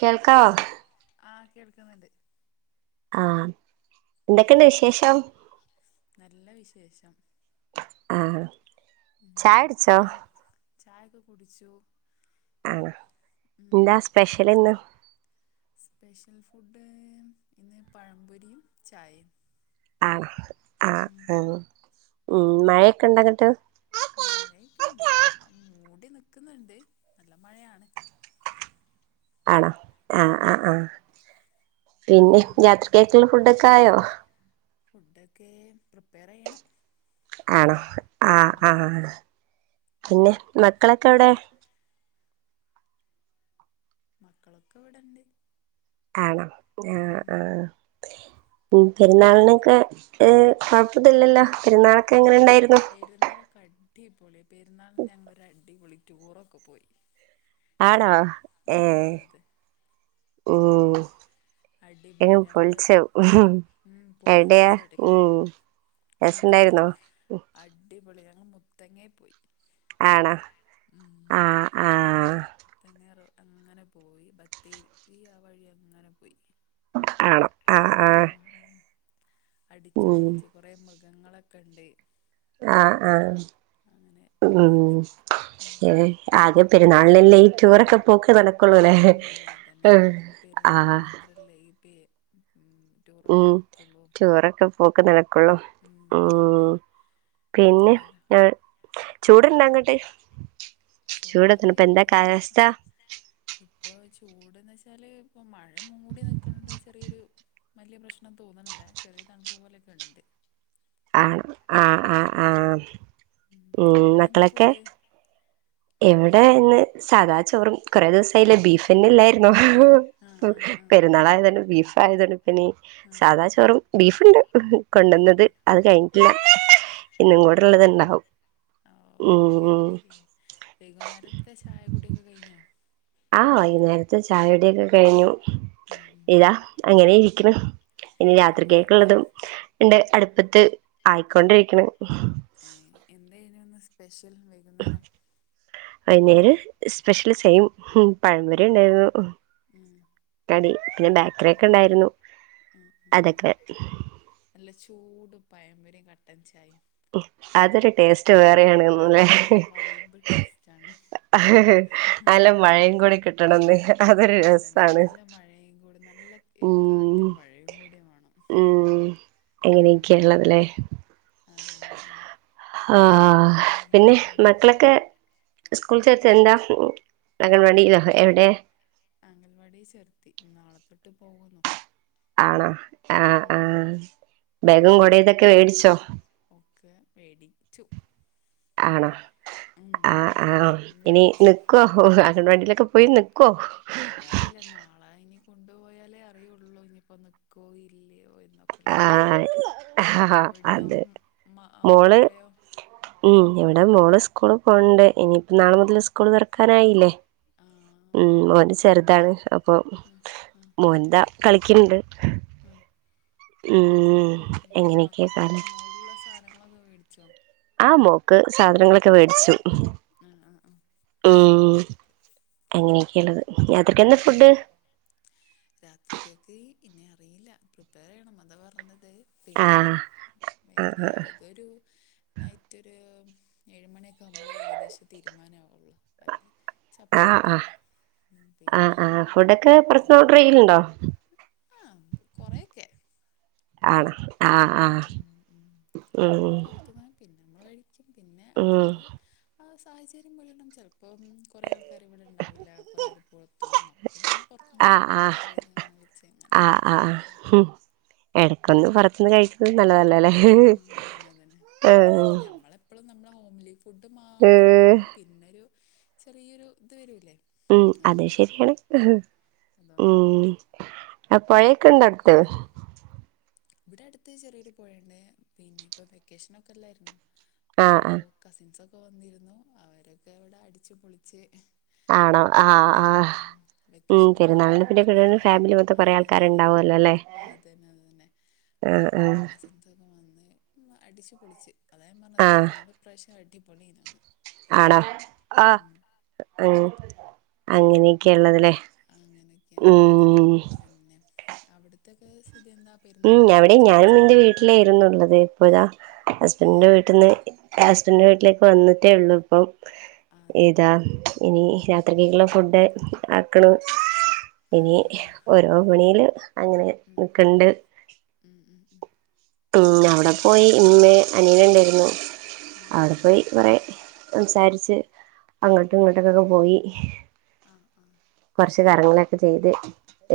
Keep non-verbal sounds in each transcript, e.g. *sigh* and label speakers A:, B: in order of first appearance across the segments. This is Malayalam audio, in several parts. A: കേൾക്കാവോ
B: ആ കേൾക്കുന്നുണ്ട്
A: ആഹ എന്തൊക്കെയണ്ട് വിശേഷം
B: *inaudible*
A: ആ
B: ഉം
A: ചായട്ച്ചോ
B: ഞാൻ ചായൊക്കെ കുടിച്ചു
A: ആണോ
B: ഉം
A: എന്താ സ്പെഷ്യൽ ഇന്ന്
B: സ്പെഷ്യൽ ഫുഡ് ഇന്ന് പഴംപൊരിയും ചായയും
A: ആഹ് ആ
B: ഉം
A: *unintelligible* ഉം മഴയൊക്കെ ഇണ്ടങ്ങട്ട്
B: മഴയൊക്കെുണ്ട് അ മൂടി നിക്കുന്നുണ്ട് നല്ല മഴയാണ്
A: ആണോ ആഹ് ആ്
B: ഉം
A: ആഹ പിന്നെ *unintelligible* ഉടുക്കായോ
B: ഫുഡൊക്കെ പ്രിപ്പയർ ചെയ്യണം
A: ആണോ ആഹ
B: ഉം
A: ആഹ പിന്നെ മക്കളൊക്കെ എവിടെ
B: മക്കളൊക്കെ ഇവിടണ്ട്
A: ആണോ ആ ആഹ് ഉ പെരുന്നാളിനൊക്കെ ഏ കൊഴപ്പല്ലല്ലോ പെരുന്നാൾ
B: ഇല്ല പെരുന്നാളൊക്കെ അടി പ പെരുന്നാൾ ഞങ്ങളൊരു അടി പൊളിക്ക ടൂറൊക്കെ പോയി
A: ആണോ ഏ
B: ആഹ് അതെ
A: ഉം
B: അടിപൊളി
A: എങ്ങ്
B: ഞങ്ങള്
A: പൊളിച്ചു
B: ഉം
A: എവിടെയാ
B: പൊളിച്ചടക്കി
A: ഉം
B: ഞങ്ങള്
A: രസണ്ടായിരുന്നോ
B: അടിപൊളി മുത്തങ്ങേ പോയി
A: ആണോ
B: ഉം
A: ആഹ് ആഹ്
B: മുത്തങ്ങ അങ്ങനെ പോയി ബത്തേരി ആ വഴി അങ്ങനെ പോയി
A: ആണോ ആഹ് ആഹ്
B: അടിച്ച് പൊളിച്ച് കുറേ മൃ മൃഗങ്ങളൊക്കെ ഉണ്ട്
A: ആ ആ
B: അങ്ങനെ പോയി
A: ഉം
B: ഉം
A: ആദ്യം പെരുന്നാൾ അല്ലെല്ലെ ഈ ടൂറൊക്കെ പോക്ക് നടക്ക
B: അത് തന്നെ അത് തന്നെ അത് പെരുന്നാള്
A: ആഹ്
B: മാത്രല്ലേ ഈപ്പ
A: ഉം ടൂർറൊക്കെ പോക്ക് നടക്കുള്ളൂ
B: ഉം പിന്നെ
A: ഉം പിന്നെ
B: പറ്റില്ലല്ലോ
A: ചൂട്ണ്ടാങ്ങോട്ടു ഹ് *unintelligible* ചൂടോ
B: ചൂട്
A: തണുപ്പോ എന്താ
B: ഇപ്പൊ
A: കാലസ്ഥ
B: ഇപ്പൊ ചൂട്ന്ന് വെച്ചാല് ഇപ്പ മഴ മൂടി നൽക്കണ ചെറിയൊരു വലിയ പ്രശ്നം തോന്നണില്ല ചെറിയരു തണുപ്പ് പോലെയൊക്കെ ഉണ്ട്
A: ആഹ് ആ ആ
B: ഉം
A: ആ
B: ഉം ഉം
A: ഉം
B: അവിടെ എന്താ
A: മക്കളൊക്കെ
B: ഫുഡ്
A: എവിടെന്ന് സാദാ ചോറും കൊറെ ദിവസായില്ല ബീഫന്നെ ഇല്ലായിരുന്നോ
B: ആഹ് ആഹ് ആഹ്
A: പെരുന്നാളായതന്നെ ബീഫ് *unintelligible* പിന്നെ
B: ആഹ്
A: സാദാ ചോറും ബീഫ് ഉണ്ട്
B: ആഹ്
A: കൊണ്ടുവന്നത്
B: ആഹ്
A: അത് കഴിഞ്ഞിട്ടില്ല
B: ആഹ്
A: ഇന്നും
B: ആഹ്
A: കൂടെള്ളത്
B: ആഹ്
A: ഉണ്ടാവും
B: ഓക്കെ
A: ഉം
B: ഓക്കെ വൈകുന്നേരത്തെ ചായകുടിയൊക്കെ കഴിഞ്ഞോ
A: ആഹ് വൈകുന്നേരത്തെ ചായ കുടിയൊക്കെ കഴിഞ്ഞു
B: ഉം ഉം ഉം
A: ഇതാ അങ്ങനെ ഇരിക്കുന്നു പിന്നെ
B: ആഹ് ആഹ്
A: രാത്രികൊക്ക
B: ഇന്ന്
A: ഉള്ളതും ഉണ്ട് *unintelligible* അടുപ്പത്തു ആയിക്കൊണ്ടിരികണ്
B: ഇന്നെന്താ സ്പെഷ്യൽ രിക്കൽ വൈകുന്നേരം
A: സ്പെഷ്യല് സെയിം ഉം പഴംമ്പൊരി ഉണ്ടായിരുന്നു
B: ഉം
A: കടി പിന്നെ
B: അത് ശരി ആ
A: ബേക്കറി ഒക്കെ ഇണ്ടായിരുന്നു
B: ആ ആ
A: അതൊക്കെ
B: പഴംപൊരി കട്ടൻ ചായെം
A: ഹാജറ് ടേസ്റ്റ് വേറെയാണ്ന്നല്ലേ
B: അതൊരു വൈബ് ടേസ്റ്റാണ്
A: നല്ലാം മഴയും കൂടി കിട്ടണംന്ന് അതൊരു
B: ആ അതന്നെ
A: രസാണ്
B: നല്ല മഴയും കൂടി നല്ല ഏ,
A: ഉം
B: കാറ്റും മഴയും കൂടി വേണം
A: ഉം അ
B: ഉം
A: ങ്ങനെയൊക്കെയള്ളത് ല.
B: അതന്നെ അതന്നെ
A: ആഹ് പിന്നെ മക്ക്ളൊക്കെ സ്കൂൾ ചേർത്തി എന്താ അംഗൻ വാടില്ലോ എവിടെ?
B: അംഗൻ വാടി ചേർത്തി നാളെത്തൊട്ട് പോവുന്നു.
A: ആണോ ആഹ് ആഹ് ബേഗും കൊടേതൊ ക്കെ വേടിച്ചോ?
B: ഒക്കെ മേടിച്ചു
A: ആണോ
B: ഉം
A: ആഹ്
B: എല്ലാം
A: ആഹ് ഇനി
B: മേടിച്ച്
A: നിക്കോ അംഗൻവാടിയിലൊക്കെ പോയി നി
B: അതറിയില്ല നാളെ ഇനി കൊണ്ടുപോയാലേ അറിയുള്ളൂ ഇനിപ്പോ നിക്കോ ഇല്ലയോ എന്ന്.
A: ആഹ് ആഹ് അത്
B: ഉം മ
A: മോള്
B: മക്കളെയോ
A: ഉം ഇവിടെ മോള് സ് സ്കൂള് പോക്ണ്ട്. ഇനിയിപ്പം നാളെ മുതൽ സ്കൂള് തുറക്കാനായില്ലേ?
B: ആ ആ ആ
A: ഉം മോന് ചെറ്താണ്. ഇപ്പോ മോന്റാ കളിക്ക്ണ്ട്
B: ആഹ്
A: ഉം എങ്ങനെക്കെ *unintelligible*
B: ഇങ്ങളൊക്കെ വേട്ച്ചോ?
A: ആ മോൾക്ക് സാധനങ്ങളൊക്കെ വേട്ച്ചു.
B: ആ ആ ആ
A: മ്
B: ഓക്കെ
A: അങ്ങനെ ക്കേണ്ടത്.
B: ഉം ഉം രാത്രിക്കെക്ക് പിന്നെ അറിയില്ല പ്രിപ്പയറെയ്യണം അതാ പറഞ്ഞത്
A: ആ
B: പിന്നെ
A: ആ
B: പിന്നെ രാ ഇതൊരു നൈറ്റൊര് ഏഴ് മണിയൊക്കെ ആവുമ്പളെ ഏകദേശം തീരുമാനാവോള്ളൂ അല്ലേ ചപ്പാത്തിയോ
A: ആഹ്
B: പിന്നെ
A: ആഹ് ഫുഡൊക്കെ പൊറത്ത്ന്ന്
B: പിന്നെ
A: ഓർഡറെയ്യല്ണ്ടോ
B: ആ കുറെയൊക്കെ
A: ആണൊ ആഹ് ആഹ് ഉം
B: ച്ചും പിന്നെ
A: ഉം
B: അപ്പത്ത് ആഹ് സ് സാഹചര്യം പോലെണ്ടാവും ചെല് പ്പം കൊറേ ആൾക്കാര് ഇവടെണ്ടാവില്ല കൊറേ ആള് പൊറത്ത് പോവും അപ്പപിന്നെ നമ്മള് പൊറത്ത്ന്ന്
A: ആ ആ
B: ഫുഡൊക്കെ ഓർഡറെയ്ത് ഇങ്ങനെ വിളിച്ച് അങ്ങനെ ആഹ്
A: എടക്കൊന്ന് പൊറത്ത്ന്ന് കഴിപ്പു നല്ലതാ ഇല്ലല്ലേ
B: ആ അതന്നെ അതന്നെ
A: ഏ
B: ഇടയ്ക്ക് നമ്മളെപ്പോഴും *unintelligible* ഫുഡ് മാത്ര
A: ഏ
B: അടിക്കുമ്പോ പിന്നൊരു ചെറിയൊരു ഇത് വരൂല്ലേ
A: ഉം അത് ശരിയാണ്
B: അതുകൊണ്ടാണ്
A: ഉം അ പഴേ ക്കിണ്ടോ അടുത്ത്
B: പിന്നെ ഇവിടെ അടുത്ത് ചെറിയൊരു പോഴയുണ്ട് പിന്നെ ഇപ്പൊ വെക്കേഷനൊക്കല്ലാരുന്നോ
A: ആഹ്
B: അപ്പൊ
A: ആഹ്
B: കസിൻസൊ ഇപ്പൊ വന്നിരുന്നു അവരൊക്കെ ഇവിടെ അടിച്ചു പൊളിച്ച്
A: ആണോ ആഹ്
B: പോയി ഉം
A: ആഹ്
B: ഉം
A: ഉം
B: വെക്കേഷൻ കൂടിയാണ്
A: പെരുന്നാളിന്
B: അപ്പോൾ പിന്നെ
A: പിന്നെടെ
B: ആ
A: ഫാമിലി മൊത്തം
B: ആ
A: കൊറെ
B: അതന്നെ
A: ആൾക്കാര്
B: അതന്നെ
A: ഇണ്ടാവുമല്ലോല്ലേ
B: അപ്പൊ കസിൻസൊക്കെ വന്നേ അടിച്ചു പൊളിച്ച് അതാ ഞാൻ പറഞ്ഞത്
A: ആഹ്
B: പെരുന്നാള് ഇപ്രാവശ്യം അടി അടിപൊളിയായിരുന്നു
A: ആണോ ആഹ് അങ്ങനെയൊക്കെയുള്ളുത്ല്ലെ
B: അങ്ങനൊക്കെയാണിള്ളത് പിന്നെ അവിടത്തെ ക്കെസ്
A: ഉം അവിടെ ഞാനും ഇന്റെ വീട്ടിലായിരുന്നുള്ളത് ഇപ്പോ
B: ഏ
A: ഇതാ
B: ഏ
A: ഹസ്ബൻഡിന്റെ വീട്ടിന്ന് ഹസ്ബൻ്റിൻ്റെ വീട്ടിലേക്ക് വന്നിട്ടേ ഒള്ളൂ ഇപ്പം
B: ആ അതെയോ
A: ഏതാ ഇനി രാത് *unintelligible* രാത്രിക്ക്ക്കുളള ഫുഡ് ആക്ക്ണു
B: ആ
A: ഇനി
B: ആ ആ
A: ഓരോ മണിയില് അങ്ങനെ
B: ഉം
A: നിക്കണ്ണ്ട്
B: ഉം ഉം ഉം
A: ഉം ആഹ് പോയി ഇമ്മേ അനിയൻ ഇണ്ടായിരുന്നു
B: ഉം
A: അവടെ പോയി കൊറെ സംസാരിച്ച്
B: ഉം
A: അങ്ങോട്ടും ഇങ്ങോട്ടൊക്കൊക്കെ പോയി ഏഹ്
B: ആഹ് ആഹ് ആഹ്
A: കൊറച്ച് കാര്യങ്ങളൊക്കെ ചെയ്ത്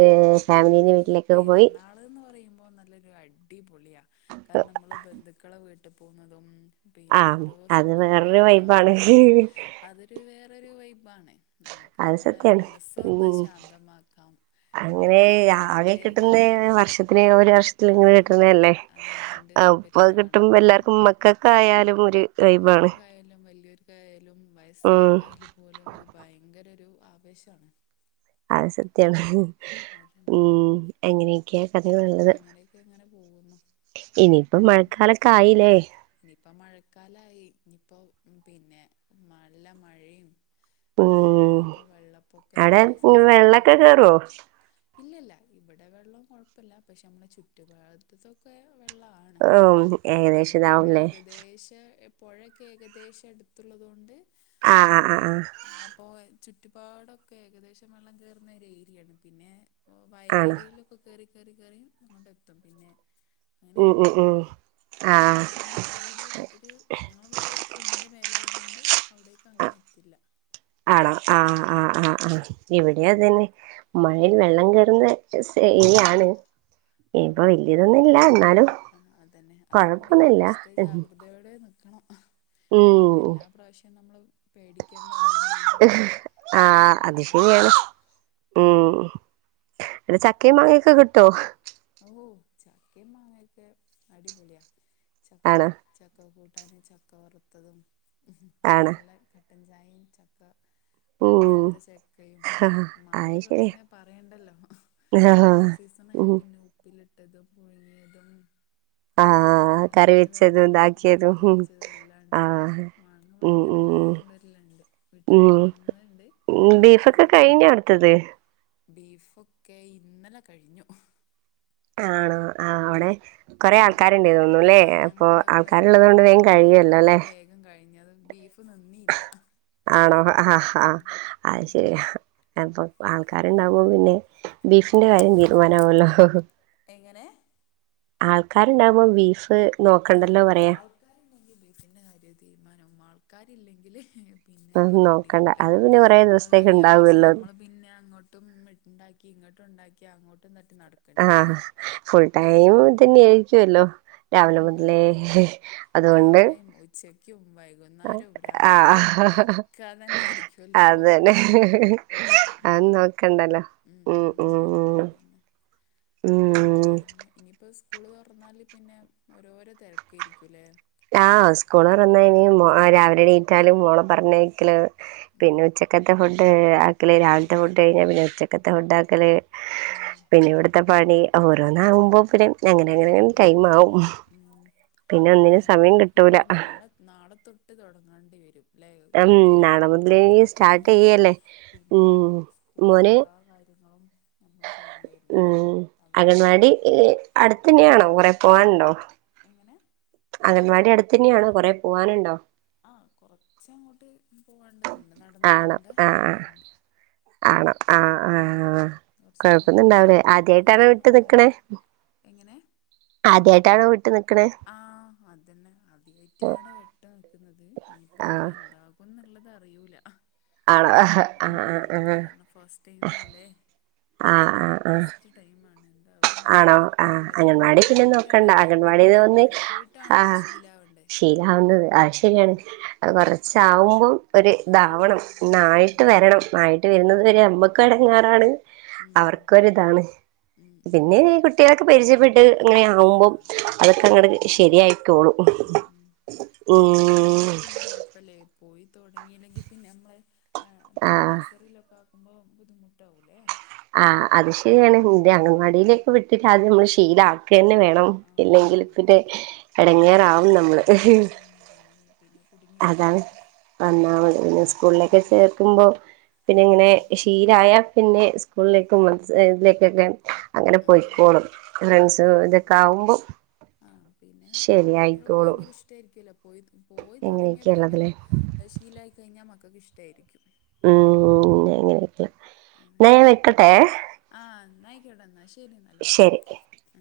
A: ഏഹ്
B: ആഹ് ശെരി
A: ഫാമിലീന്റെ
B: ഈ
A: വീട്ടിലേക്കൊക്കെ പോയി
B: പെരുന്നാള് എന്ന് പറയുമ്പോ നല്ലൊരു അടിപൊ ളിയാ കാര്ണം നമ്മള് ബന്ധുക്കളെ വീട്ട് വീട്ടി പോകുന്നതും പിന്നെ
A: ആഹ്
B: ഓരോ
A: അത്
B: സ്ഥലത്ത് നമ്മള്
A: വേറൊരു
B: കറങ്ങാൻ
A: വൈബാണ്
B: പോണതും അതൊരു വേറരു വൈബ് ബാണ് നമുക്ക്
A: അത്
B: നമ്മളെ
A: സത്യാണ്
B: മനസ്സ് ഒന്ന്
A: ഉം
B: ശാന്തമാക്കാം നല്ല
A: അങ്ങനെ
B: ഒരു
A: ആകെ
B: പ്രത്യേക
A: കിട്ടുന്ന വർഷത്തിന് ഒരു കിട്ട്
B: ആഹ്
A: ണേഅല്ലേ
B: അതെ രണ്ട്
A: അപ്പൊ അത്
B: പെരുന്നാളാണ്
A: കിട്ടുമ്പോ
B: അപ്പൊ അത്
A: എല്ലാർക്കും മക്കക്കൊക്കെ ആയാലും ഒരു വൈബാണ്
B: കായലും
A: ഉം
B: വയസ്സായിരിക്കായാലും പോലും അത് ഭയങ്കര ഒരു ആവേശാണ്
A: അത് സത്യാണ്
B: അതന്നെ
A: ഉംഎങ്ങനെയൊക്കെയ
B: അങ്ങനെയൊക്കെ അങ്ങനെ പോകുന്നു
A: ഇനിയിപ്പം
B: ഉം
A: മഴക്കാലൊക്കെ ആയില്ലേ
B: ഇനിയിപ്പ മഴക്കാലായി ഇഞ്ഞ് ഇപ്പൊ പിന്നെ നല്ല മഴയും
A: ഉം
B: പിന്നെപ്പൊ
A: അവിടെ
B: വെള്ളപ്പൊക്കത്തിന്റെ സീസണായി
A: വെള്ളൊക്കെ
B: വരും
A: കേറുവോ
B: ഇല്ലല്ല ഇവിടെ വെള്ളം കൊഴ പ്പല്ല പക്ഷെ നമ്മളെ ചുറ്റുപാത്തത്തൊക്കെ വെള്ളാണ്
A: ഉം ഏകദേശം
B: അപ്പപ്പോഴേ
A: ഇതാവുംല്ലേ
B: ഏകദേശ എ പൊഴക്ക് ഏകദേശം അടുത്തുള്ളത് കൊണ്ട്
A: ആ ആ
B: പിന്നെ
A: ആ ആ
B: അപ്പൊ ചുറ്റി പാടൊക്കെ ഏകദേശം വെള്ളം കയറുന്ന ഒരു ഏരിയാണ് പിന്നെ ഓഹ്
A: ആണോ
B: വയലേരികളിലൊക്കെ കേറി കേറി കേറി ങ്ങോട്ടത്തും പിന്നെ
A: ഉം
B: അങ്ങനെയാണ്
A: ഉം ഉം ആ
B: വീടന്ന് വീട് ഒരു ഞങ്ങളെ വീട് ഒരു കുന്നിന്റെ മേലെ അതുകൊണ്ട് അവിടേക്ക്
A: ആ
B: അങ്ങനെ എത്തില്ല
A: ആണോ ആഹ്
B: ഉം
A: ആഹ് ആഹ് ആഹ് ഇവിടെ അത് തന്നെ മഴയിൽ
B: ആ
A: വെള്ളം കയറുന്ന രസ ഇ ഈ ആണ്
B: ആഹ് ആഹ് ആഹ് ആഹ് അതന്നെ അതാ പറഞ്ഞ
A: കൊഴപ്പൊന്നുമില്ല
B: ഇപ്രാവശ്യത്തെ
A: ഉം
B: ജാഗ്രതയോടെ നിക്കണം കാരണം എല്ലാ പ്രാവശ്യവും നമ്മള് പേടിക്കേണ്ട ഒന്ന് തന്നെയാണല്ലോ
A: ആ
B: മഴാന്ന്
A: അത്
B: പറയണത്
A: ശരിയാണ്
B: അങ്ങനെ
A: ഒരു ചക്കേം മങ്ങേക്കെ കിട്ടോ
B: ചക്കേം മങ്ങേക്കെ അടിപൊളിയാ ചക്ക
A: ആണ്
B: ചക്ക കൂ ട്ടനും ചക്കവറുത്തതും
A: ആണ്
B: നല്ല കട് ട്ടൻ ചായേം ചക്ക
A: ഉം
B: പഴുത്ത ചക്കയും
A: അത്
B: മങ്ങേക്കെ
A: ശരിയാ
B: പിന്നെ പറയണ്ടല്ലോ മാങ്ങ സീസൺ ആയ
A: ഉം
B: ഉപ്പിലിട്ടതും പുഴുങ്ങിയതും
A: ആഹ് ആഹ് ആഹ്
B: പലേ
A: കറി വെച്ചതും
B: തരത്തിലുള്ള കറി
A: ഇതാക്കിയതും
B: വെച്ചത് എല്ലാം ഉണ്ടാവുമല്ലോ
A: ആഹ്
B: മാങ്ങ ഇവിടെ
A: ഉം
B: ഇങ്ങനെ എല്ലാവരും
A: ഉം
B: കൊണ്ടുവരലുണ്ട്
A: ഉം
B: വീട്ടിലുണ്ടാവുന്നുണ്ട്
A: ഉം ബീഫോക്കെ കഴിഞ്ഞോ എടുത്തത്
B: ബീഫൊക്കെ ഇന്നലാ കഴിഞ്ഞു
A: ആണോ ആഹ്
B: ഉം
A: അവിടെ കൊറെ
B: ഉം
A: ആൾക്കാരുണ്ട് തോന്നുംല്ലേ
B: ആ
A: അപ്പൊ
B: ഞങ്ങളിവിടെ കുറേ
A: ആൾക്കാരുള്ളത് കൊണ്ട് വേഗം കഴിയുമല്ലോ
B: ബീഫ്
A: അല്ലെ
B: വേഗം കഴിഞ്ഞത് ബീഫ് നിന്നിയില്ല
A: ആണോ അ ആഹ് ആ
B: ഉം
A: അത്
B: ഉം
A: ശരിയാ അപ്പൊ ആൾക്കാരുണ്ടാവുമ്പോ പിന്നെ ബീഫിന്റെ കാര്യം തീരുമാനാവല്ലോ
B: എങ്ങനെ
A: ആൾക്കാരുണ്ടാവുമ്പോ ബീഫ്
B: ആഹ്
A: നോക്കണ്ടല്ലോ പറയാ
B: ആൾക്കാരുണ്ടെങ്കി ബീഫിന്റെ കാര്യം തീരുമാനാവും ആള് ക്കാരില്ലെങ്കില് പിന്നെ പറയേണ്ടി
A: നോക്കണ്ട
B: വരൂല
A: അത് പിന്നെ കൊറേ
B: അത്
A: ദിവസത്തേക്ക്
B: കഴിഞ്ഞാൽ കുറച്ച്
A: ഉണ്ടാവുമല്ലോ
B: നമ്മൾ പിന്നെ അങ്ങോട്ടും ഉണ്ടാക്കി ഇങ്ങോട്ടും ഉണ്ടാ *unintelligible*
A: ആഹ് ഫുൾ ടൈം
B: അതന്നെ
A: ഇതന്നെ ആയിരിക്കുവല്ലോ രാവിലെ
B: ഉം
A: മുതലേ
B: അതെ
A: അതുകൊണ്ട്
B: രാവിലെയും ഉച്ചക്കും വൈകുന്നേരവും രാത്രിയും
A: ആഹ്
B: ഒക്കെ അതന്നെ ഇരിക്കുമല്ലോ
A: അതന്നെ
B: ഉം
A: അന്ന് നോക്കണ്ടല്ലോ ഉം ഉം ഉം ഉം
B: പിന്നെ ഇനിപ്പാ സ് കൂള് തുറന്നാൽ പിന്നെ ഓരോരോ തിരക്കായിയിരിക്കുംല്ലേ
A: ആഹ് സ്കൂള് തുറന്ന ഇനി ആഹ് രാവിലെ എണീറ്റലും മോളെ പറഞ്ഞയാക്കല്
B: ഉം
A: പിന്നെ ഉച്ചക്കത്തെ ഫു ഏഹ്
B: ഉം
A: രാവിലത്തെ ഫുഡ് കഴിഞ്ഞാ പിന്നെ ഉച്ച ത്തെ ഉണ്ടാക്കല്
B: ഉം
A: പിന്നെ ഇവിടത്തെ പണി
B: ഉം
A: ഓരോന്നാകുമ്പോ പിന്നെ അങ്ങനെ അങ്ങനെ
B: ഉം
A: ടൈം ആവും പിന്നെ ഒന്നിനും
B: പിന്നെ
A: സമയം കിട്ടൂല
B: ഇനിയിപ്പം നാളെ നാളെത്തൊട്ട് തൊടങ്ങണ്ടി വരും ല്ലേ
A: ഉം
B: വെക്ക എന്ത
A: മുതല്
B: നാളെ തൊട്ട്
A: സ്റ്റാർട്ട്
B: തുടങ്ങിയാല്
A: ചെയ്യല്ലേ
B: പിന്നെ
A: ഉം
B: സ്കൂളും
A: മോന്
B: എല്ലാ കാര്യങ്ങളും നമ്മൾ ചെയ്യേണ്ടി വരില്ലേ
A: ഉം
B: അവിടുത്തെ
A: അംഗൻവാടി
B: പോക്കും
A: ഇല് അടുത്തന്നെയാണോ കൊറേ പോവാനുണ്ടോ
B: എങ്ങനെ
A: അംഗൻവാടി അടുത്തന്നെയാണ് കൊറേ പോവാനുണ്ടോ
B: ആഹ് കൊറച്ചങ്ങോട്ട് പോകേണ്ടതുണ്ട് നടന്ന്
A: ആണോ
B: പോകണ്ട
A: ആഹ്
B: ഇതുണ്ട്
A: ആഹ് ആണോ ആഹ്
B: ഉം
A: ആഹ്
B: കൊറച്ച് നടന്ന് പോണം
A: കൊഴപ്പൊന്നുണ്ടാവൂലേ
B: അപ്പൊ നമ്മുക്ക്
A: ആദ്യായിട്ടാണോ
B: അയിലൂടെ
A: വിട്ട്
B: പോണം
A: നിക്കണേ
B: എങ്ങനെ
A: താഴെ വിട്ട് നി ക്ക്ണ്
B: ആ അതന്നെ അദിയായിട്ടാണ് വെട്ട നിക്കുന്നത് ഇനിയിപ്പോ
A: ആഹ്
B: എന്താകുന്ന് നല്ലതറിയൂല
A: ആണോ ആഹ് ആഹ് ആഹ്
B: ഫസ്റ്റ് ടൈം അല്ലേ
A: ആഹ് ആഹ് ആഹ്
B: ഫസ്റ്റ് ടൈമാണ് എന്താകുംന്ന്
A: ആണോ
B: അറിയൂല
A: ആഹ്
B: ഇനിയിപ്പ ഇങ്ങനെ
A: അംഗൻവാടി
B: പോയി
A: പിന്നെ
B: പോയിട്ടാണ്
A: നോക്കണ്ട അംഗൻവാ
B: ഇനിയിപ്പ അങ്ങനെ
A: ന്നെ
B: പോയി പോയിട്ടാണല്ലോ
A: ആഹ്
B: ശീലാവണ്ടേ
A: ശീലാവുന്നത് അയ്
B: ഉം
A: ശരിയാണ്
B: ഉം
A: കൊറച്ചാവുമ്പം ഒരു
B: ആ
A: ദാവണം ഇന്നായിട്ട്
B: അതന്നെ
A: വരണം ആയിട്ട് വരുന്നത്
B: ഉം
A: വരെ അമ്മക്കെടങ്ങേറാണ്
B: ഉം
A: അവർക്കൊരിതാണ്
B: ഉം ഉം
A: പിന്നെ കുട്ട്യേളൊക്കെ പരിചയപ്പെട്ട് അങ്ങനെ
B: ആ
A: ആഉമ്പം അതൊക്കെ അങ്ങട്
B: അതന്നെ
A: ശരിയായിക്കോളും.
B: ഉം ഉം
A: ഉം
B: തുടങ്ങില്ലെങ്കി പിന്നെ നമ്മള് ആഹ് പിന്നെ നെഴ്സറിയിലൊക്കാക്കു ഓ ബുദ്ധിമുട്ടാവുലേ
A: ആഹ് അത് ശ രിയാണ് ഇത് അംഗൻവാടിയിലൊക്കെ വിട്ടിട്ട് ആദ്യം നമ്മള്
B: ആഹ്
A: ശീലാക്കന്നെ വേണം
B: ആഹ് ആഹ്
A: ഇല്ലെങ്കില്
B: അതന്നെ
A: പിന്നെ
B: അതന്നെ
A: എടങ്ങേറാവും നമ്മള്
B: ആഹ് അതന്നെ അതന്നെ പിന്നെ
A: അതാണ്
B: കുടുങ്ങിപ്പോകും
A: ഒന്നാമത് പിന്നെ
B: ഉം
A: സ്കൂൾലൊക്കെ
B: ഉം
A: ചേർക്കുമ്പോ പിന്നെ ങ്ങനെ
B: അതന്നെ
A: ശീലായ പിന്നെ സ് കൂളിലേക്കും *unintelligible* അങ്ങനെ
B: അതന്നെ
A: പോയ്ക്കോളും.
B: അതന്നെ
A: ഫ്രണ്ട്സ്
B: അതന്നെ
A: ഇതൊക്കെ ആവുമ്പം
B: ആഹ് പിന്നെ കുട്ടികൾക്ക്
A: ശരിയായിക്കോളും
B: ഭയങ്കര ഇഷ്ടായിരിക്കുവല്ലോ പോയി പോയി തുടങ്ങിയ
A: എങ്ങനെയൊക്കെയ
B: പിന്നെ
A: ഉള്ളതിലെ
B: അഹ് ശീലായിക്കഴിഞ്ഞാ മക് തൊക്കെ ഇഷ്ട്ടായിരിക്കും.
A: ഉം ങ്ങനെ ന്നാ
B: അതന്നെ
A: ഞാൻ വെക്കട്ടേ?
B: യ്ക്കോട്ടെ ന്നാ ശ് എരി ന്നാൽ ഓക്കെ